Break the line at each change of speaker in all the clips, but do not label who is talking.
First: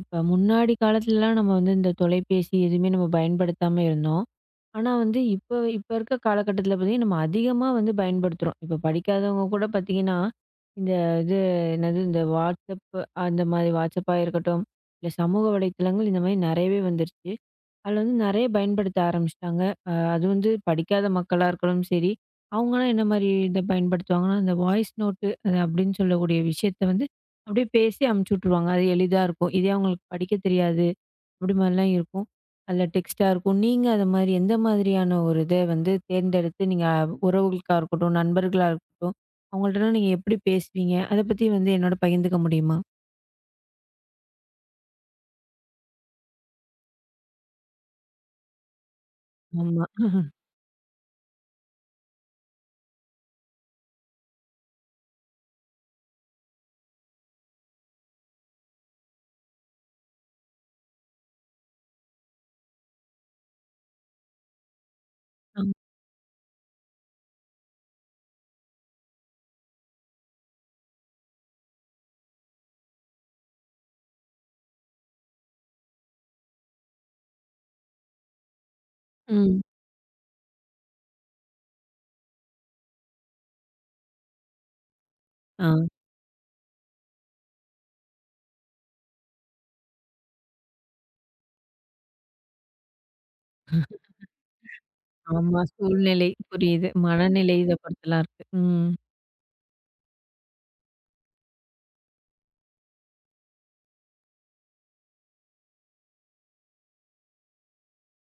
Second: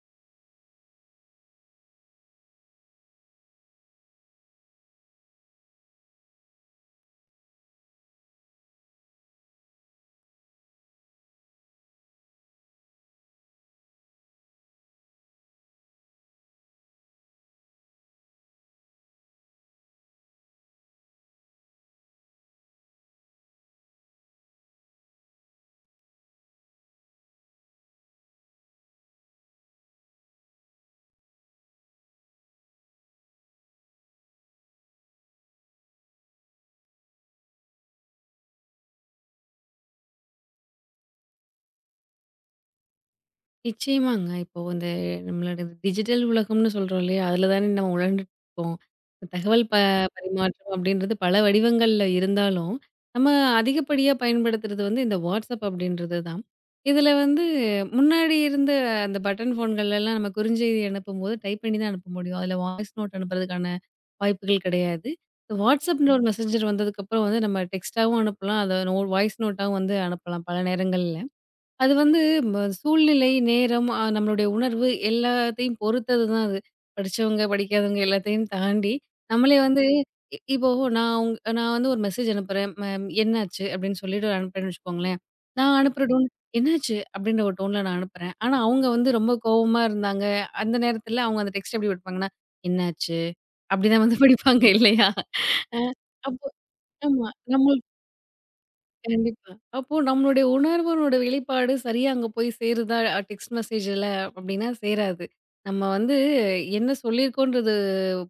இப்ப முன்னாடி காலத்துலலாம் நம்ம இந்த தொலைபேசி எதுவுமே நம்ம பயன்படுத்தாம இருந்தோம். ஆனா இப்ப இப்ப இருக்க காலகட்டத்தில பார்த்தீங்கன்னா, நம்ம அதிகமா பயன்படுத்துறோம். இப்ப படிக்காதவங்க கூட பார்த்தீங்கன்னா, இந்த இது என்னது இந்த WhatsApp அந்த மாதிரி WhatsApp-ஆ இருக்கட்டும், இல்ல சமூக வலைத்தளங்கள் இந்த மாதிரி நெறையவே வந்துருச்சு. அதில நெறைய பயன்படுத்த ஆரம்பிச்சுட்டாங்க. அது படிக்காத மக்களா இருக்கலும் சரி, அவங்கலாம் என்ன மாரி இத பயன்படுத்துவாங்கன்னா, அந்த வாய்ஸ் நோட்டு அது அப்படின்னு சொல்லக்கூடிய விஷயத்த அப்படியே பேசி அமுச்சு விட்டுருவாங்க. அது எளிதா இருக்கும். இதே அவங்களுக்கு படிக்க தெரியாது, அப்படி மாதிரிலாம் இருக்கும். அதில டெக்ஸ்ட்டா இருக்கும். நீங்க அது மாரி எந்த மாதிரியான ஒரு இத தேர்ந்தெடுத்து நீங்க உறவுகளுக்கா இருக்கட்டும், நண்பர்களா இருக்கட்டும், அவங்கள்ட்டலாம் நீங்க எப்படி பேசுவீங்க? அத பத்தி என்னோட பகிர்ந்துக்க முடியுமா?
நிச்சயமாங்க. இப்போ இந்த நம்மளோட டிஜிட்டல் உலகம்னு சொல்றோம் இல்லையா? அதில தானே நம்ம உழண்டுட்டு இருக்கோம். இந்த தகவல்
ஆமா.
பரிமாற்றம் அப்படின்றது பல வடிவங்கள்ல இருந்தாலும், நம்ம அதிகப்படியா பயன்படுத்துறது வந்து இந்த WhatsApp அப்படின்றது தான். இதில வந்து முன்னாடி இருந்த அந்த பட்டன் ஃபோன்கள்லலாம் நம்ம குறுஞ்செய்தி அனுப்பும்போது டைப் பண்ணி தான் அனுப்ப முடியும். அதில வாய்ஸ் நோட் அனுப்புறதுக்கான வாய்ப்புகள் கிடையாது. இந்த WhatsAppன்ற ஒரு மெசேஞ்சர் வந்ததுக்கப்புறம் வந்து நம்ம டெக்ஸ்ட்டாவும் அனுப்பலாம். அத நோ வாய்ஸ் நோட்டாவும் வந்து அனுப்பலாம் பல நேரங்கள்ல. அது வந்து சூழ்நிலை, நேரம், நம்மளுடைய உணர்வு எல்லாத்தையும் பொறுத்தது தான் அது. படிச்சவங்க, படிக்காதவங்க எல்லாத்தையும் தாண்டி, நம்மளே
ம்.
வந்து இப்போ நான் உங் நான் வந்து ஒரு மெசேஜ் அனுப்புறேன். மேம் என்னாச்சு? அப்படின்னு சொல்லிட்டு அனுப்புறேன்னு வச்சுக்கோங்களேன்.
ஆ.
நான் அனுப்புற டோன் என்னாச்சு? அப்படின்ற ஒரு டோன்ல நான் அனுப்புறேன். ஆனா அவங்க வந்து ரொம்ப கோவமா இருந்தாங்க. அந்த நேரத்துல அவங்க அந்த டெக்ஸ்ட் எப்படி படிப்பாங்கன்னா, என்னாச்சு? அப்படிதான் வந்து படிப்பாங்க இல்லையா?
ஆமா.
அ
சூழ்நிலை
அப்போ
புரியுது.
ஆமா.
மனநிலை
நம்ம
இத பொறுத்துலாம் இருக்கு. ம்.
கண்டிப்பா. அப்போ நம்மளுடைய உணர்வோட வெளிப்பாடு சரியா அங்க போய் சேருதா? டெக்ஸ்ட் மெசேஜ்ல அப்டின்னா சேராது. நம்ம வந்து என்ன சொல்லியிருக்கோன்றது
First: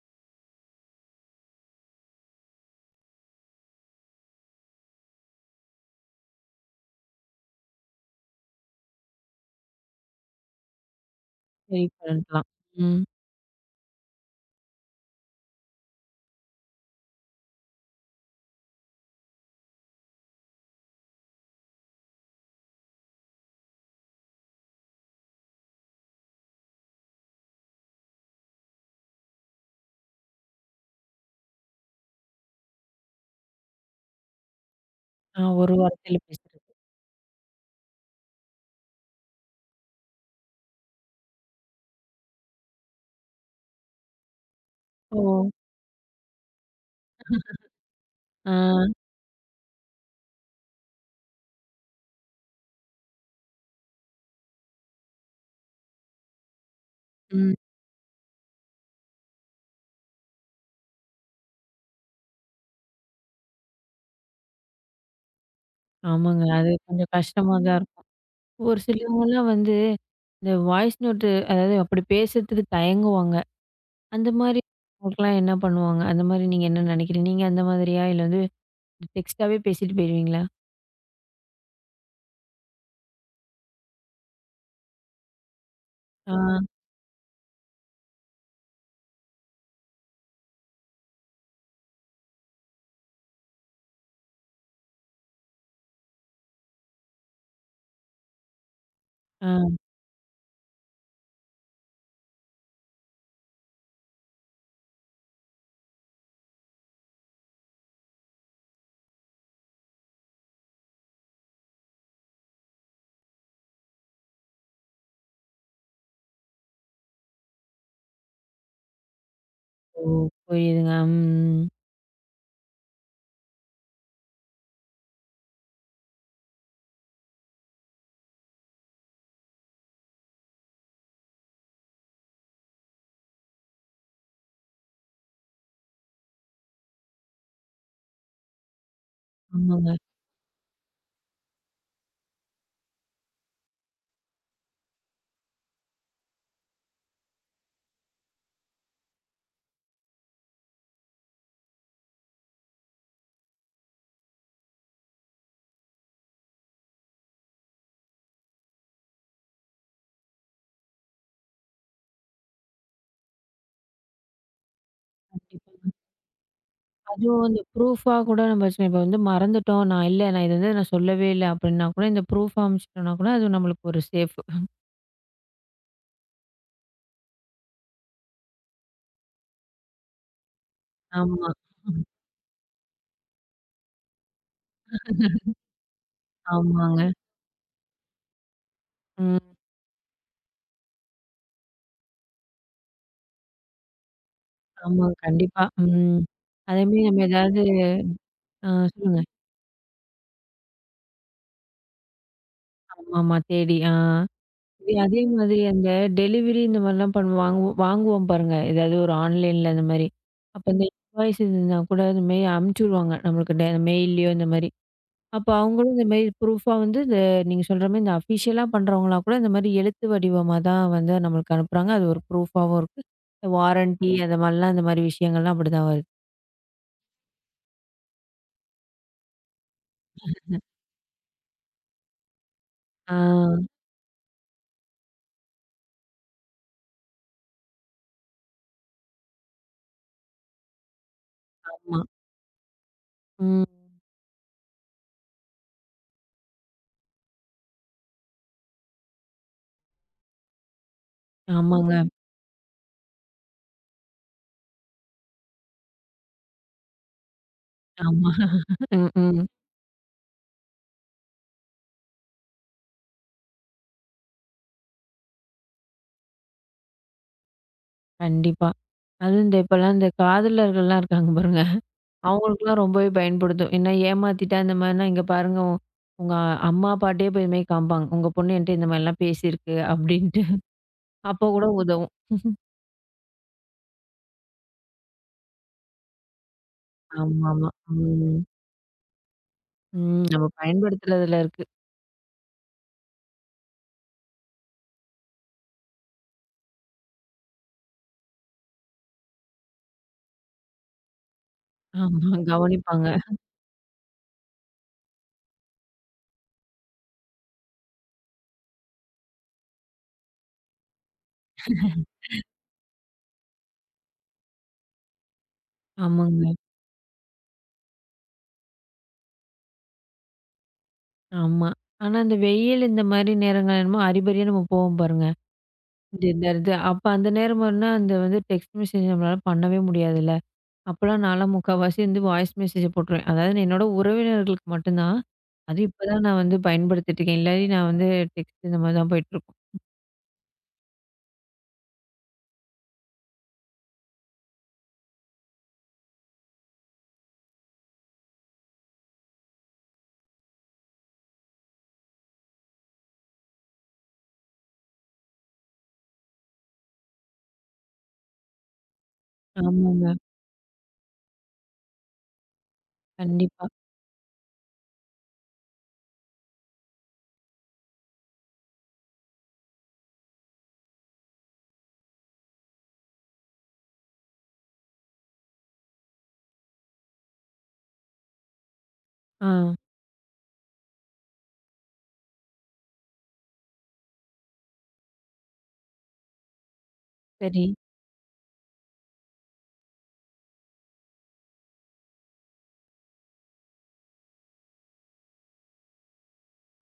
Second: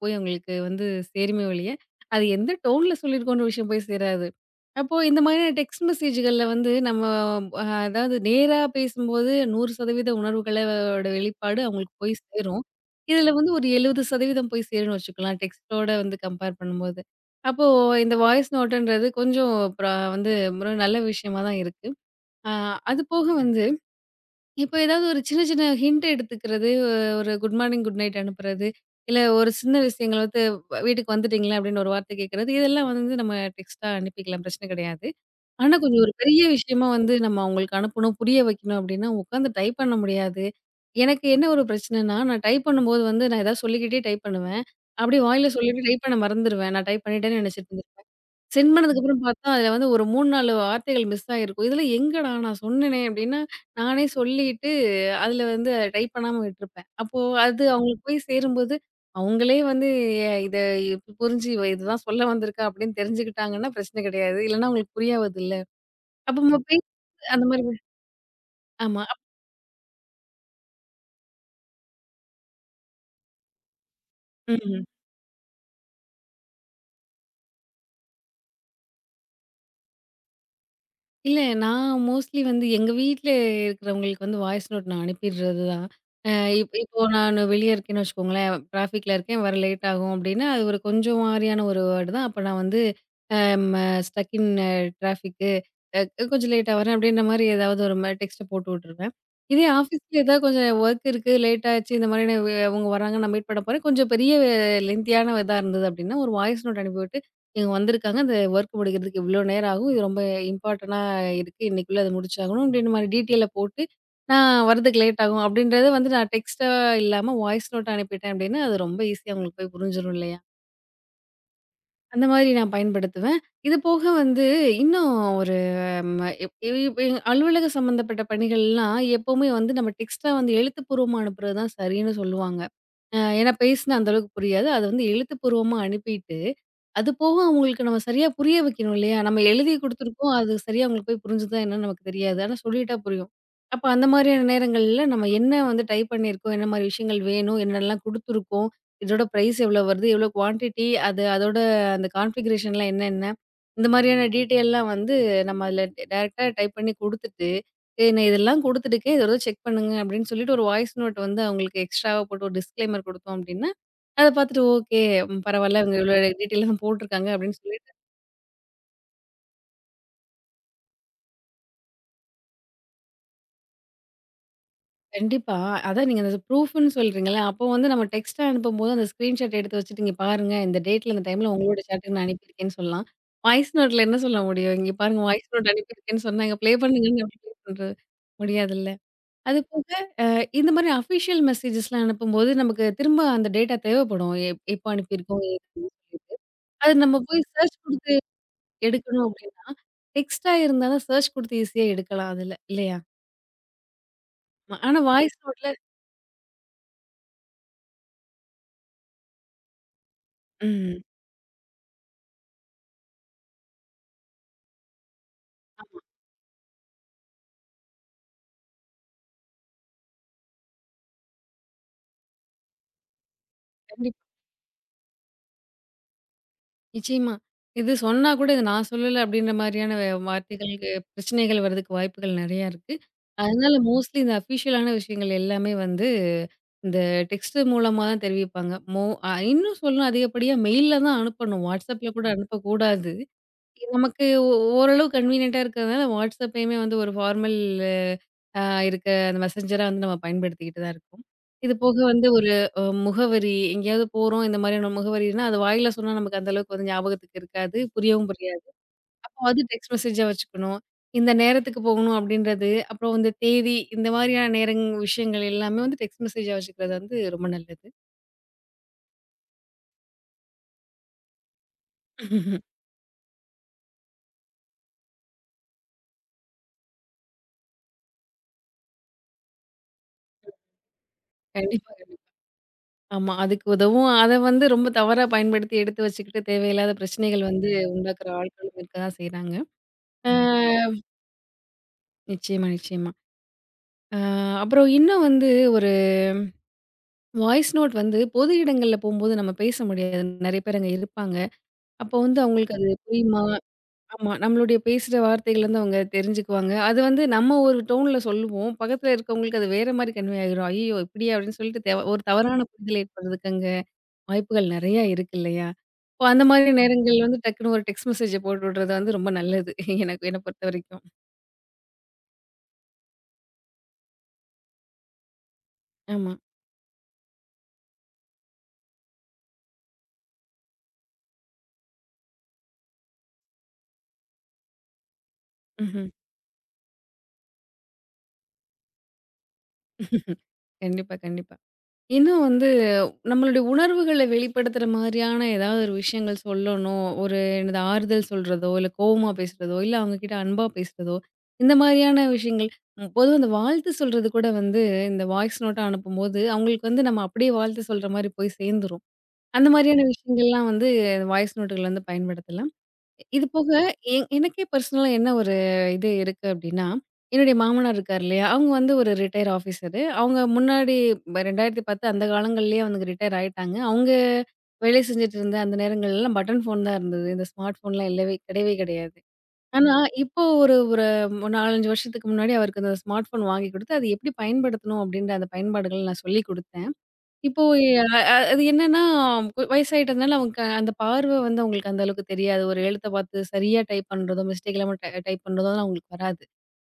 போய் அவங்களுக்கு வந்து சேருமே ஒழிய, அது எந்த டோன்ல சொல்லியிருக்கோன்ற விஷயம் போய் சேராது. அப்போ இந்த மாதிரியான டெக்ஸ்ட் மெசேஜ்கள்ல வந்து நம்ம அதாவது நேரா பேசும்போது 100% உணர்வுகளோட வெளிப்பாடு
சரி
அவங்களுக்கு போய்
பண்ணிக்கலாம்.
சேரும்.
ம்.
இதுல வந்து ஒரு 70% போய் சேரும்னு வச்சுக்கலாம். டெக்ஸ்ட்டோட வந்து கம்பேர் பண்ணும்போது. அப்போ இந்த வாய்ஸ் நோட்டுன்றது கொஞ்சம் அப்புறம் வந்து ஒரு நல்ல விஷயமா தான் இருக்கு. அ அது போக வந்து இப்போ ஏதாவது ஒரு சின்ன சின்ன ஹிண்ட் எடுத்துக்கிறது, ஒரு குட் மார்னிங், குட் நைட் அனுப்புறது, இல்ல ஒரு சின்ன விஷயங்கள் வந்து வீட்டுக்கு வந்துட்டீங்களா அப்படின்னு ஒரு வார்த்தை கேட்கறது, இதெல்லாம் வந்து நம்ம டெக்ஸ்ட்டா அனுப்பிக்கலாம் பிரச்சனை கிடையாது.
ஆ
ஆனா
ஒரு
கொஞ்சம் ஒரு
வார்த்தையில
பெரிய
பேசுறது.
விஷயமா வந்து நம்ம அவங்களுக்கு அனுப்பணும், புரிய வைக்கணும் அப்படின்னா உட்காந்து டைப் பண்ண முடியாது. எனக்கு என்ன ஒரு பிரச்சனைன்னா, நான் டைப் பண்ணும்போது வந்து நான் ஏதாவது சொல்லிக்கிட்டே டைப் பண்ணுவேன். அப்படியே
ஓ!
வாயில சொல்லிட்டு டைப் பண்ண மறந்துருவேன். நான் டைப் பண்ணிட்டேன்னு நினைச்சிட்டு
ஆ.
சென்ட் பண்ணதுக்கு அப்புறம் பார்த்தா, அதுல வந்து ஒரு 3, 4 வார்த்தைகள் மிஸ் ஆகியிருக்கும். "இதெல்லாம் எங்கடா நான் சொன்னேனே!" அப்டின்னா, நானே சொல்லிட்டு அதுல வந்து டைப் பண்ணாம விட்டுருப்பேன். அப்போ
ம்.
அது அவங்களுக்கு போய் சேரும்போது, அவங்களே வந்து இத இப்ப புரிஞ்சு இதுதான் சொல்ல வந்திருக்கா அப்படின்னு தெரிஞ்சுக்கிட்டாங்கன்னா, பிரச்சனை கிடையாது. இல்லன்னா அவங்களுக்கு புரியாவதுல்ல. அப்ப
ஆமாங்க.
நம்ம
அது
பேச
கொஞ்சம்
அந்த
கஷ்டமா
மாரி
தான் இருக்கும். ஒரு
ஆமா.
சிலவங்கலாம் இந்த வாய்ஸ் நோட்டு அதாவது அப்படி பேசுறதுக்கு தயங்குவாங்க. அந்த மாரி
ம்.
அவங்களுக்கெல்லாம் என்ன பண்ணுவாங்க? அந்த மாரி நீங்க என்ன நினைக்கிறீங்க? நீங்க அந்த மாதிரியா? இல்ல டெக்ஸ்ட்டாவே பேசிட்டு போயிருவீங்களா?
இல்ல. நான் மோஸ்ட்லி வந்து எங்க வீட்ல இருக்கிறவங்களுக்கு வந்து வாய்ஸ் நோட் நான் அனுப்பிடுறது தான். அ
ஆ.
இப்போ நானு வெளிய இருக்கேன்னு வச்சுக்கோங்களேன், டிராஃபிக்ல இருக்கேன், வர லேட் ஆகும் அப்படின்னா, அது ஒரு கொஞ்சம் மாரியான ஒரு வேர்டு தான். அப்ப நான் வந்து அ ம ஸ்டக் இன் டிராஃபிக்கு அ கொஞ்சம் லேட்டா வரேன் அப்படின்ற மாரி ஏதாவது ஒரு டெக்ஸ்ட்ட போட்டு விட்டுருவேன். இதே
ஆ.
ஆஃபீஸ்ல ஏதாவது கொஞ்சம் வொர்க் இருக்கு, லேட் ஆச்சு, இந்த மாரி அவங்க வராங்க, நான் மீட் பண்ண போறேன். கொஞ்சம் பெரிய லென்த்தியான இதா இருந்தது அப்படின்னா, ஒரு வாய்ஸ் நோட் அனுப்பிவிட்டு, இவங்க வந்திருக்காங்க, இந்த வொர்க் முடிக்கிறதுக்கு இவ்வளோ நேரம் ஆகும். இது ரொம்ப இம்பார்ட்டனா இருக்கு. இன்னைக்குள்ள அத முடிச்சாகணும் அப்டின்ற மாரி டீட்டெயில போட்டு, நான் வரதுக்கு லேட் ஆகும். அப்டின்றத வந்து நான் டெக்ஸ்ட்டா இல்லாம வாய்ஸ் நோட்டா அனுப்பிட்டேன் அப்டின்னா, அது ரொம்ப ஈஸியா அவங்களுக்கு போய்
ஓ!
புரிஞ்சிரும் இல்லையா?
புரியுதுங்க. ம்.
அந்த மாதிரி நான் பயன்படுத்துவேன். இது போக வந்து இன்னும் ஒரு ம இப் இ இப்ப அலுவலக சம்மந்தப்பட்ட பணிகள்லாம் எப்பவுமே வந்து நம்ம டெக்ஸ்ட்டா வந்து எழுத்துப்பூர்வமா அனுப்புறது தான் சரின்னு சொல்லுவாங்க. ஏன்னா பேசினா அந்த அளவுக்கு புரியாது. அத வந்து எழுத்துப்பூர்வமா அனுப்பிட்டு, அது போக அவங்களுக்கு நம்ம சரியா புரிய வைக்கணும் இல்லையா? நம்ம எழுதி
ஆமாங்க.
குடுத்துருக்கோம். அது சரியா அவங்களுக்கு போய் புரிஞ்சுதா என்னன்னு நமக்கு தெரியாது. ஆனா சொல்லிட்டா புரியும். அப்ப அந்த மாதிரியான நேரங்கள்ல நம்ம என்ன வந்து டைப் பண்ணியிருக்கோம், என்ன மாரி விஷயங்கள் வேணும், என்னெல்லாம் குடுத்துருக்கோம், இதோட பிரைஸ் எவ்வளோ வருது? எவ்வளோ குவான்டிட்டி? அது அதோட அந்த கான்ஃபிகரேஷன்லாம் என்னென்ன? இந்த மாரியான டீட்டெயில்லாம் வந்து நம்ம அதில டைரக்ட்டா டைப் பண்ணி குடுத்துட்டு, "ஏய் நான் இதெல்லாம் குடுத்துட்டுருக்கேன். இத ஒரு தடவ செக் பண்ணுங்க" அப்படின்னு சொல்லிட்டு ஒரு வாய்ஸ் நோட் வந்து அவங்களுக்கு எக்ஸ்ட்ராவா போட்டு ஒரு டிஸ்க்ளைமர் குடுத்தோம் அப்படின்னா, அத பார்த்துட்டு ஓகே. ம்
கண்டிப்பா.
பரவால்ல இவங்க இவ்வளோ டீட்டெயில் தான் போட்டுருக்காங்க
அதுவும்
அப்படின்னு
இந்த
சொல்லி
ப்ரூஃபா கூட நம்ம வச்சுக்கலாம். இப்ப மறந்துட்டோம். நான் இல்ல நான் இது வந்து நான் சொல்லவே இல்ல அப்படின்னா கூட, இந்த ப்ரூஃபா அனுப்பிச்சுட்டோம்னா கூட அது நம்மளுக்கு ஒரு சேஃப்.
கண்டிப்பா. அதான் நீங்க அந்த ப்ரூஃப்ன்னு சொல்றீங்கல்ல, அப்போ வந்து நம்ம டெக்ஸ்ட்டா அனுப்பும்போது அந்த ஸ்கிரீன்ஷாட் எடுத்து வச்சுட்டு, இங்க பாருங்க இந்த டேட்ல, இந்த டைம்ல
ஆமா.
உங்களோட சாட்டுக்கு நான் அனுப்பியிருக்கேன்னு சொல்லலாம். வாய்ஸ் நோட்ல என்ன சொல்ல முடியும்? இங்க பாருங்க வாய்ஸ் நோட் அனுப்பியிருக்கேன்னு சொன்னாங்க. ப்ளே
ஆமாங்க.
பண்ணுங்கன்னு எப்படி ப்ளே பண்றது? முடியாதுல்ல.
ம்.
அது போக அ இந்த மாரி அஃபிஷியல் மெசேஜஸ்லாம் அனுப்பும்போது நமக்கு திரும்ப அந்த டேட்டா தேவைப்படும். எப்போ
ஆமா.
அனுப்பியிருக்கோம்?
கண்டிப்பா.
ஏதுன்னு
ம்.
சொல்லிட்டு. அது
அதேமாரி
நம்ம
நம்ம
போய்
ஏதாவது
சர்ச் குடுத்து
ஆ சொல்லுங்க.
எடுக்கணும் அப்படின்னா, டெக்ஸ்ட்டா இருந்தா தான் சர்ச் குடுத்து ஈஸியா எடுக்கலாம் அதுல, இல்லையா?
ஆமாமா. தேடி. ஆ. இதே
ஆனா
அதே
வாய்ஸ்
மாதிரி
நோட்ல
அந்த டெலிவரி இந்த மாரிலாம் பண்ண வாங்குவோம் வாங்குவோம் பாருங்க. ஏதாவது ஒரு ஆன்லைன்ல அந்த மாரி. அப்ப இந்த
ம்.
இன்வாய்ஸ் இருந்தா கூட, இந்த மாரி அனுப்பிச்சு விடுவாங்க. நம்மளுக்கு டே மெயில்லயோ இந்த மாரி. அப்ப அவங்களும்
ஆமா.
இந்த மாரி ப்ரூஃபா இந்த நீங்க சொல்ற மாரி இந்த அஃபிஷியலா பண்றவங்களா கூட இந்த மாரி எழுத்து வடிவமா தான் நம்மளுக்கு அனுப்புறாங்க. அது ஒரு ப்ரூஃபாவும் இருக்கு. வாரண்டி
கண்டிப்பா.
அந்த மாரிலாம் இந்த மாரி விஷயங்கள்லாம் அப்படிதான் வருது.
நிச்சயமா. இது சொன்னா கூட இது நான் சொல்லல அப்படின்ற மாரியான வார்த்தைகளுக்கு பிரச்சனைகள் வர்றதுக்கு வாய்ப்புகள் நெறையா இருக்கு.
ஆ.
அதனால மோஸ்ட்லி இந்த அஃபிஷியலான விஷயங்கள் எல்லாமே வந்து இந்த டெக்ஸ்ட் மூலமா தான் தெரிவிப்பாங்க. மோ அ இன்னும் சொல்லணும் அதிகப்படியா மெயில்ல தான் அனுப்பணும்.
ஆமா.
WhatsAppல கூட அனுப்பக்கூடாது.
ம்.
நமக்கு ஓரளவு கன்வீனியன்ட்டா இருக்கிறதுனால WhatsAppயுமே வந்து ஒரு ஃபார்மல் ஆ இருக்க அந்த மெசஞ்சர வந்து நம்ம பயன்படுத்திக்கிட்டு தான் இருக்கோம். இது போக
ஆமாங்க.
வந்து ஒரு முகவரி எங்கேயாவது போறோம் இந்த மாதிரியான முகவரினா, அது வாயில சொன்னா நமக்கு அந்த அளவுக்கு வந்து ஞாபகத்துக்கு இருக்காது. புரியவும்
ஆமா.
புரியாது.
ம்,
அப்போ
ம்.
அது டெக்ஸ்ட் மெசேஜா வச்சுக்கணும். இந்த நேரத்துக்கு போகணும் அப்படின்றது, அப்புறம் இந்த தேதி இந்த மாதிரியான விஷயங்கள் எல்லாமே வந்து டெக்ஸ்ட் மெசேஜா வச்சுக்கிறது வந்து ரொம்ப நல்லது.
கண்டிப்பா. அதுவும் இந்த இப்பலாம் இந்த காதலர்கள்லாம் இருக்காங்க பாருங்க. அவங்களுக்குலாம் ரொம்பவே பயன்படுத்தும். ஏன்னா ஏமாத்திட்டா இந்த மாரினா இங்க பாருங்க உங்க அம்மா, அப்பாட்டயே போய் இது மாரி காமிப்பாங்க. உங்க பொண்ணு என்ட்ட இந்த மாரிலாம் பேசியிருக்கு அப்படின்ட்டு. அப்ப கூட
கண்டிப்பா,
உதவும்.
கண்டிப்பா. ஆமா. அதுக்கு உதவும். அத வந்து ரொம்ப தவறா பயன்படுத்தி எடுத்து வச்சுக்கிட்டு தேவையில்லாத பிரச்சனைகள் வந்து
ஆமாமா.
உண்டாக்குற
ம்.
ஆட்களும் இருக்க தான் செய்றாங்க.
ம்.
ஆ
நம்ம பயன்படுத்துறதுல இருக்கு.
நிச்சயமா, நிச்சயமா. அ அப்புறம் இன்னும் வந்து ஒரு வாய்ஸ் நோட் வந்து பொது இடங்கள்ல போம்போது நம்ம பேச முடியாது. நெறைய பேர் அங்க இருப்பாங்க. அப்போ
ஆமா.
வந்து அவங்களுக்கு அது
கவனிப்பாங்க.
புரியுமா? ஆமா. நம்மளுடைய பேசுற வார்த்தைகள் வந்து அவங்க தெரிஞ்சுக்குவாங்க. அது வந்து நம்ம ஒரு டோன்ல சொல்லுவோம். பக்கத்துல இருக்கவங்களுக்கு அது வேற மாரி கன்வே ஆயிரும். "ஐயய்யோ! இப்படியா?" அப்படின்னு சொல்லிட்டு ஒரு தவறான புரிதல் ஏற்படுறதுக்கு அங்க வாய்ப்புகள் நெறையா இருக்கு இல்லையா? இப்போ அந்த
ஆமாங்க.
மாரி நேரங்கள் வந்து டக்குனு ஒரு டெக்ஸ்ட் மெசேஜ போட்டு விடுறது வந்து ரொம்ப நல்லது. எனக்கு என்ன பொறுத்தவரைக்கும்.
ஆமா. ஆனா, இந்த வெயில் இந்த மாரி நேரங்கள் என்னமோ அறிபறியா நம்ம போவோம் பாருங்க. இந்த
ஆமா.
இந்த இது அப்ப அந்த நேரமானா அந்த டெக்ஸ்ட் மெசேஜ் நம்மளால பண்ணவே முடியாதுல்ல. அப்பலாம் நான்லாம் முக்காவாசி வாய்ஸ் மெசேஜ போட்டுருவேன். அதாவது என்னோட உறவினர்களுக்கு மட்டும் தான். அதுவும் இப்ப
ம்ஹ்ம்.
தான் நான் பயன்படுத்திட்டு இருக்கேன். இல்லாட்டி நான் டெக்ஸ்ட் இந்த மாரி தான் போயிட்டுருக்கும்.
கண்டிப்பா, கண்டிப்பா. இன்னும் வந்து நம்மளுடைய உணர்வுகள வெளிப்படுத்துற மாதிரியான ஏதாவது ஒரு விஷயங்கள் சொல்லணும். ஒரு என்னது ஆறுதல் சொல்றதோ, இல்ல கோவமா பேசுறதோ, இல்ல அவங்ககிட்ட அன்பா பேசுறதோ, இந்த மாதிரியான விஷயங்கள். ம் பொதுவா இந்த வாழ்த்து சொல்றது கூட வந்து இந்த வாய்ஸ் நோட்டா அனுப்பும்போது, அவங்களுக்கு வந்து நம்ம அப்படியே வாழ்த்து சொல்ற மாரி போய் சேர்ந்துரும். அந்த மாதிரியான
ஆமாங்க.
விஷயங்கள்லாம் வந்து வாய்ஸ் நோட்டுகள் வந்து பயன்படுத்தலாம். இது
கண்டிப்பா.
போக எனக்கே பர்சனலா என்ன ஒரு இது இருக்கு அப்டின்னா, என்னுடைய மாமனார் இருக்காரு இல்லையா? அவங்க வந்து ஒரு ரிட்டயர் ஆஃபீசரு. அவங்க முன்னாடி 2010 அந்த காலங்கள்லயே அவங்க ரிட்டயர் ஆயிட்டாங்க. அவங்க வேலை செஞ்சுட்டு இருந்த அந்த நேரங்கள்லாம் பட்டன் ஃபோன் தான் இருந்தது. இந்த ஸ்மார்ட் ஃபோன்லாம் இல்லவே கிடையவே கிடையாது.
ஆ.
ஆனா, இப்போ ஒரு ஒரு 4, 5 வருஷத்துக்கு முன்னாடி அவருக்கு அந்த ஸ்மார்ட் ஃபோன் வாங்கி குடுத்து, அது எப்படி பயன்படுத்தணும் அப்படின்ற அந்த பயன்பாடுகள் நான் சொல்லிக் குடுத்தேன். இப்போ
சரி.
அ அ அது என்னன்னா, வயசாயிட்டதுனால அவங்க அந்த பார்வை வந்து அவங்களுக்கு அந்த அளவுக்கு தெரியாது. ஒரு எழுத்த பார்த்து சரியா டைப் பண்றதோ, மிஸ்டேக் இல்லாம டைப் பண்றதோ அவங்களுக்கு வராது.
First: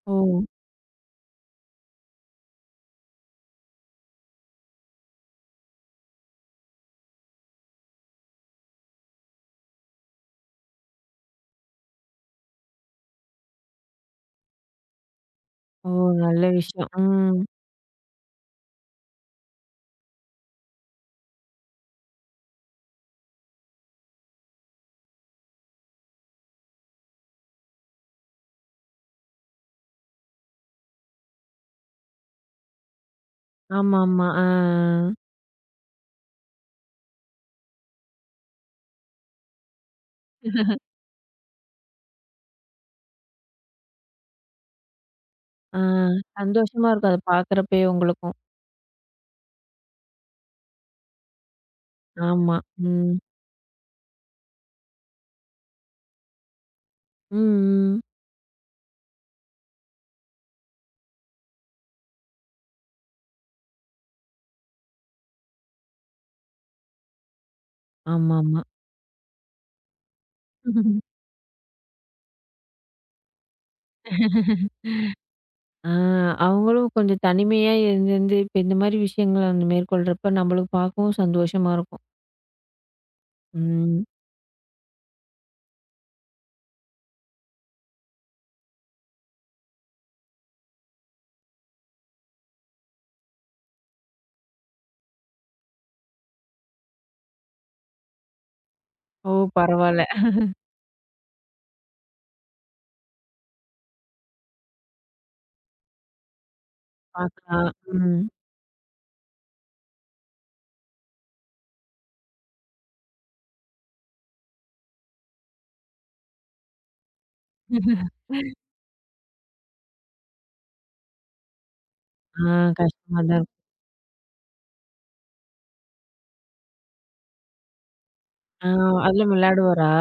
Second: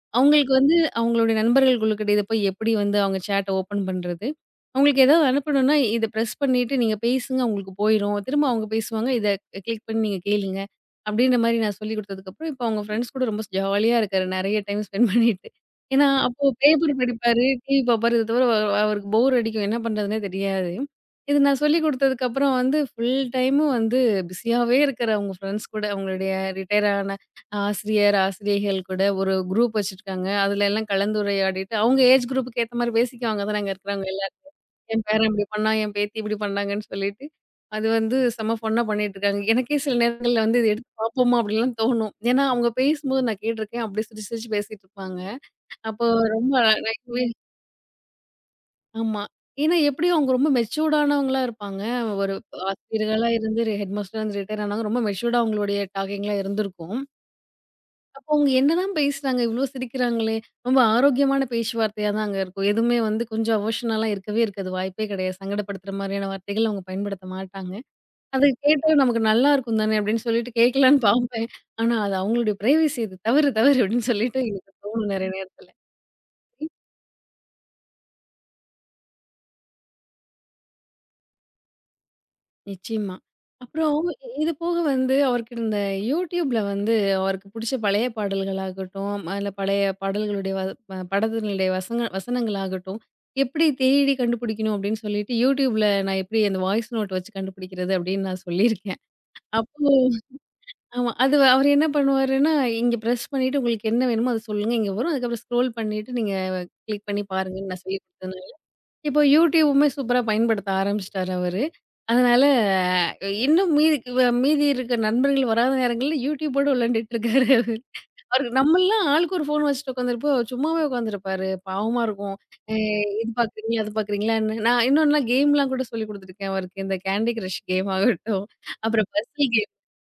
ஓ!
அவங்களுக்கு வந்து அவங்களுடைய நண்பர்களுக்குள்ள இத போய் எப்படி வந்து அவங்க சேட்ட ஓப்பன் பண்றது? அவங்களுக்கு ஏதாவது அனுப்பணும்னா, இத பிரஸ் பண்ணிட்டு நீங்க பேசுங்க உங்களுக்கு போயிரும். திரும்ப அவங்க பேசுவாங்க. இத கிளிக் பண்ணி நீங்க கேளுங்க. அப்படின்ற மாரி நான் சொல்லிக் குடுத்ததுக்கப்புறம், இப்போ அவங்க ஃப்ரெண்ட்ஸ் கூட ரொம்ப ஜாலியா இருக்காரு. நெறைய டைம் ஸ்பெண்ட் பண்ணிட்டு.
ஓ!
ஏன்னா,
நல்ல
அப்போ
விஷயம்.
பேப்பர்
ம்.
படிப்பாரு, டிவி பாப்பாரு. இத தவிர அவருக்கு போர் அடிக்கும். என்ன பண்றதுன்னே தெரியாது. இது நான் சொல்லிக் குடுத்ததுக்கப்புறம் வந்து ஃபுல் டைமும் வந்து பிஸியாவே இருக்காரு அவங்க ஃப்ரெண்ட்ஸ் கூட. அவங்களுடைய ரிட்டயர் ஆசிரியர், ஆசிரியைகள் கூட ஒரு குரூப் வச்சிருக்காங்க. அதுல எல்லாம் கலந்துரையாடிட்டு, அவங்க ஏஜ் குரூப்க்கு ஏத்த மாரி பேசிக்குவாங்க தானங்க இருக்கிறவங்க
ஆமாமா. ஆ.
எல்லாரும். என்
ஆ.
பேரன் இப்படி பண்ணா, என் பேத்தி இப்படி பண்ணாங்கன்னு சொல்லிட்டு, அது வந்து செம ஃபன்னா பண்ணிட்டுருக்காங்க. எனக்கே சில நேரங்கள்ல வந்து இத எடுத்து பார்ப்போமா அப்படிலாம் தோணும். ஏன்னா அவங்க பேசும்போது நான் கேட்டுருக்கேன். அப்படியே சிரிச்சு சிரிச்சு பேசிட்டு இருப்பாங்க.
ஆ,
அப்போ ரொம்ப
சந்தோஷமா இருக்கும் அத
நகைச்சுவை
பார்க்குறப்பயே உங்களுக்கும்.
ஆமா. ஏன்னா எப்படியும் அவங்க ரொம்ப மெச்சூர்டானவங்களா இருப்பாங்க. ஒரு
ஆமா. ம்.
ஆசிரியர்களா இருந்து ஹெட்மாஸ்டரா இருந்து ரிட்டயர் ஆனவங்க ரொம்ப மெச்சூர்டா அவங்களுடைய டாக்கிங்லாம் இருந்திருக்கும்.
ம், ம்.
அப்போ அவங்க என்னதான் பேசுறாங்க? இவ்ளோ சிரிக்கிறாங்களே! ரொம்ப ஆரோக்கியமான பேச்சுவார்த்தையா தான் அங்க இருக்கும். எதுவுமே வந்து கொஞ்சம் எமோஷனலா இருக்கவே இருக்காது. வாய்ப்பே கிடையாது. சங்கடப்படுத்துற மாதிரியான வார்த்தைகள் அவங்க பயன்படுத்த மாட்டாங்க. அது
ஆமாமா.
கேட்டாவே நமக்கு நல்லா இருக்கும் தானே! அப்படின்னு சொல்லிட்டு கேட்கலான்னு பார்ப்பேன். ஆனா, அது அவங்களுடைய பிரைவசி இது. தவறு, தவறு அப்படின்னு சொல்லிட்டு எனக்கு தோணும் நிறைய நேரத்துல.
ஆ, அவங்களும் கொஞ்சம் தனிமையா இருந்திருந்து, இப்ப இந்த மாரி விஷயங்கள மேற்கொள்றப்ப நம்மளுக்கு பார்க்கவும் சந்தோஷமா இருக்கும்.
நிச்சயமா. அப்புறம்
ம்.
இது போக வந்து அவருக்கு இந்த YouTubeல வந்து அவருக்கு புடிச்ச பழைய பாடல்களாகட்டும், இல்ல பழைய பாடல்களுடைய வ ப படத்தினுடைய வசனங்களாகட்டும், எப்படி தேடி கண்டுபிடிக்கணும் அப்படின்னு சொல்லிட்டு YouTubeல நான் எப்படி அந்த வாய்ஸ் நோட் வச்சு கண்டுபிடிக்கிறது அப்படின்னு நான் சொல்லியிருக்கேன்.
ஓ!
அப்போ
பரவால்ல.
ஆமா. அது அவரு என்ன பண்ணுவாருன்னா, இங்க பிரஸ் பண்ணிட்டு உங்களுக்கு என்ன வேணுமோ அத சொல்லுங்க. இங்க வரும். அதுக்கப்புறம் ஸ்க்ரோல் பண்ணிட்டு நீங்க கிளிக் பண்ணி பாருங்கன்னு
பார்க்கலாம்.
நான் சொல்லி
ம்.
குடுத்தேன். இப்போ யூடியூபுமே சூப்பரா பயன்படுத்த ஆரம்பிச்சுட்டாரு அவரு. அதனால இன்னும் மீதி இருக்க நண்பர்கள் வராத நேரங்கள்ல யூடியூபோட விளையாண்டுட்டு இருக்காரு அவரு. அவருக்கு நம்மலாம் ஆளுக்கு ஒரு ஃபோன் வச்சுட்டு உட்காந்துருப்போம். அவர் சும்மாவே உட்காந்துருப்பாரு. பாவமா இருக்கும்.
ஆ,
அ
கஷ்டமா
இது
தான் இருக்கும்.
பார்க்குறீங்களா? அது பார்க்குறீங்களான்னு. நான் இன்னொன்னா கேம்லாம் கூட சொல்லிக் குடுத்துருக்கேன் அவருக்கு. இந்த கேண்டி கிரஷ் கேம் ஆகட்டும்,
ஆ,
அப்புறம்
அதுலயும்
பசில் கேம்.
விளையாடுவாரா?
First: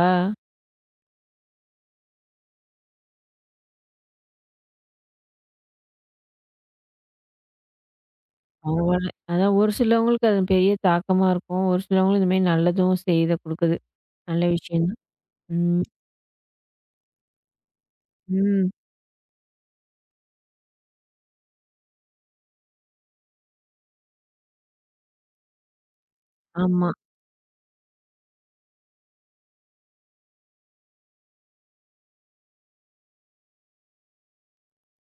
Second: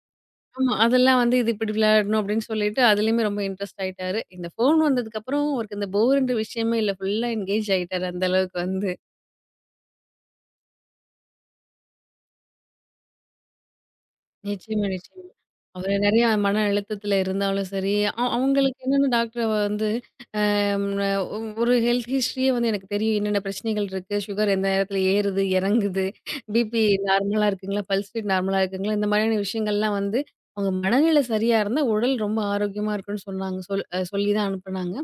ஆமா. அதெல்லாம் வந்து இது இப்படி விளையாடணும் அப்படின்னு சொல்லிட்டு அதுலயுமே ரொம்ப இன்ட்ரெஸ்ட் ஆயிட்டாரு. இந்த ஃபோன் வந்ததுக்கப்புறம் அவருக்கு இந்த போர்ன்ற விஷயமே இல்ல. ஃபுல்லா என்கேஜ் ஆயிட்டாரு அந்த அளவுக்கு வந்து.
பரவால்ல. அதான் ஒரு சிலவங்களுக்கு அது பெரிய தாக்கமா இருக்கும். ஒரு சிலவங்களுக்கு இந்த மாரி நல்லதும் செய்த குடுக்குது. நல்ல
நிச்சயமா,
விஷயம் தான்.
நிச்சயமா.
ம்.
அவரு நெறைய மன அழுத்தத்துல இருந்தாலும் சரி, அவ் ம்.
ம்.
அவங்களுக்கு என்னென்ன டாக்டர் வந்து அம் அ ஒரு ஹெல்த் ஹிஸ்டரியே வந்து எனக்கு தெரியும். என்னென்ன பிரச்சனைகள் இருக்கு, சுகர் எந்த நேரத்துல ஏறுது, இறங்குது, பிபி
ஆமா.
நார்மலா இருக்குங்களா, பல்ஸ் ரேட் நார்மலா இருக்குங்களா, இந்த மாதிரியான விஷயங்கள்லாம் வந்து அவங்க மனநிலை சரியா இருந்தா, உடல் ரொம்ப ஆரோக்கியமா இருக்குன்னு சொன்னாங்க. சொல்லி தான் அனுப்புனாங்க.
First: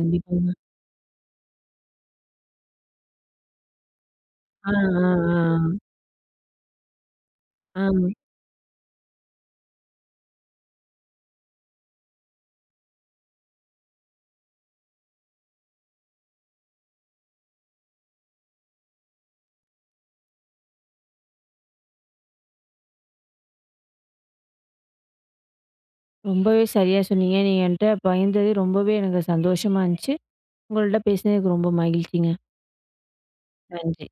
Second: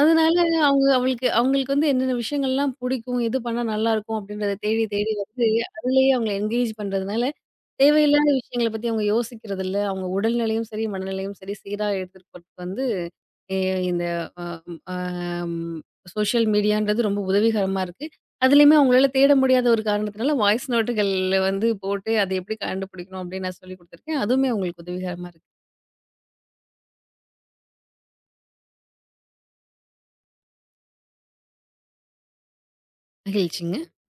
அதனால அவங்களுக்கு வந்து என்னென்ன விஷயங்கள்லாம் பிடிக்கும், எது பண்ணா நல்லாருக்கும் அப்படின்றத
ஆ,
தேடி
ஆ, ஆ,
தேடி வந்து, அதிலேயே அவங்கள என்கேஜ் பண்றதுனால,
ஆ.
தேவையில்லாத விஷயங்கள பத்தி அவங்க யோசிக்கிறதில்ல. அவங்க உடல்நிலையும் சரி, மனநிலையும் சரி சீரா எடுத்துட்டு போறதுக்கு வந்து எ இந்த அ அம் சோஷியல் மீடியான்றது ரொம்ப உதவிகரமா இருக்கு. அதிலயுமே அவங்களால தேட முடியாத ஒரு காரணத்தினால, வாய்ஸ் நோட்டுகள்ல வந்து போட்டு, அதை எப்படி கண்டுபிடிக்கணும் அப்படின்னு நான் சொல்லிக் குடுத்துருக்கேன். அதுவுமே அவங்களுக்கு உதவிகரமா இருக்கு.
ரொம்பவே சரியா சொன்னீங்க. நீங்க என்ட்ட பகிர்ந்தது ரொம்பவே எனக்கு சந்தோஷமா இருந்துச்சு. உங்கள்ட்ட பேசினதுக்கு ரொம்ப மகிழ்ச்சிங்க.
மகிழ்ச்சிங்க.
நன்றி.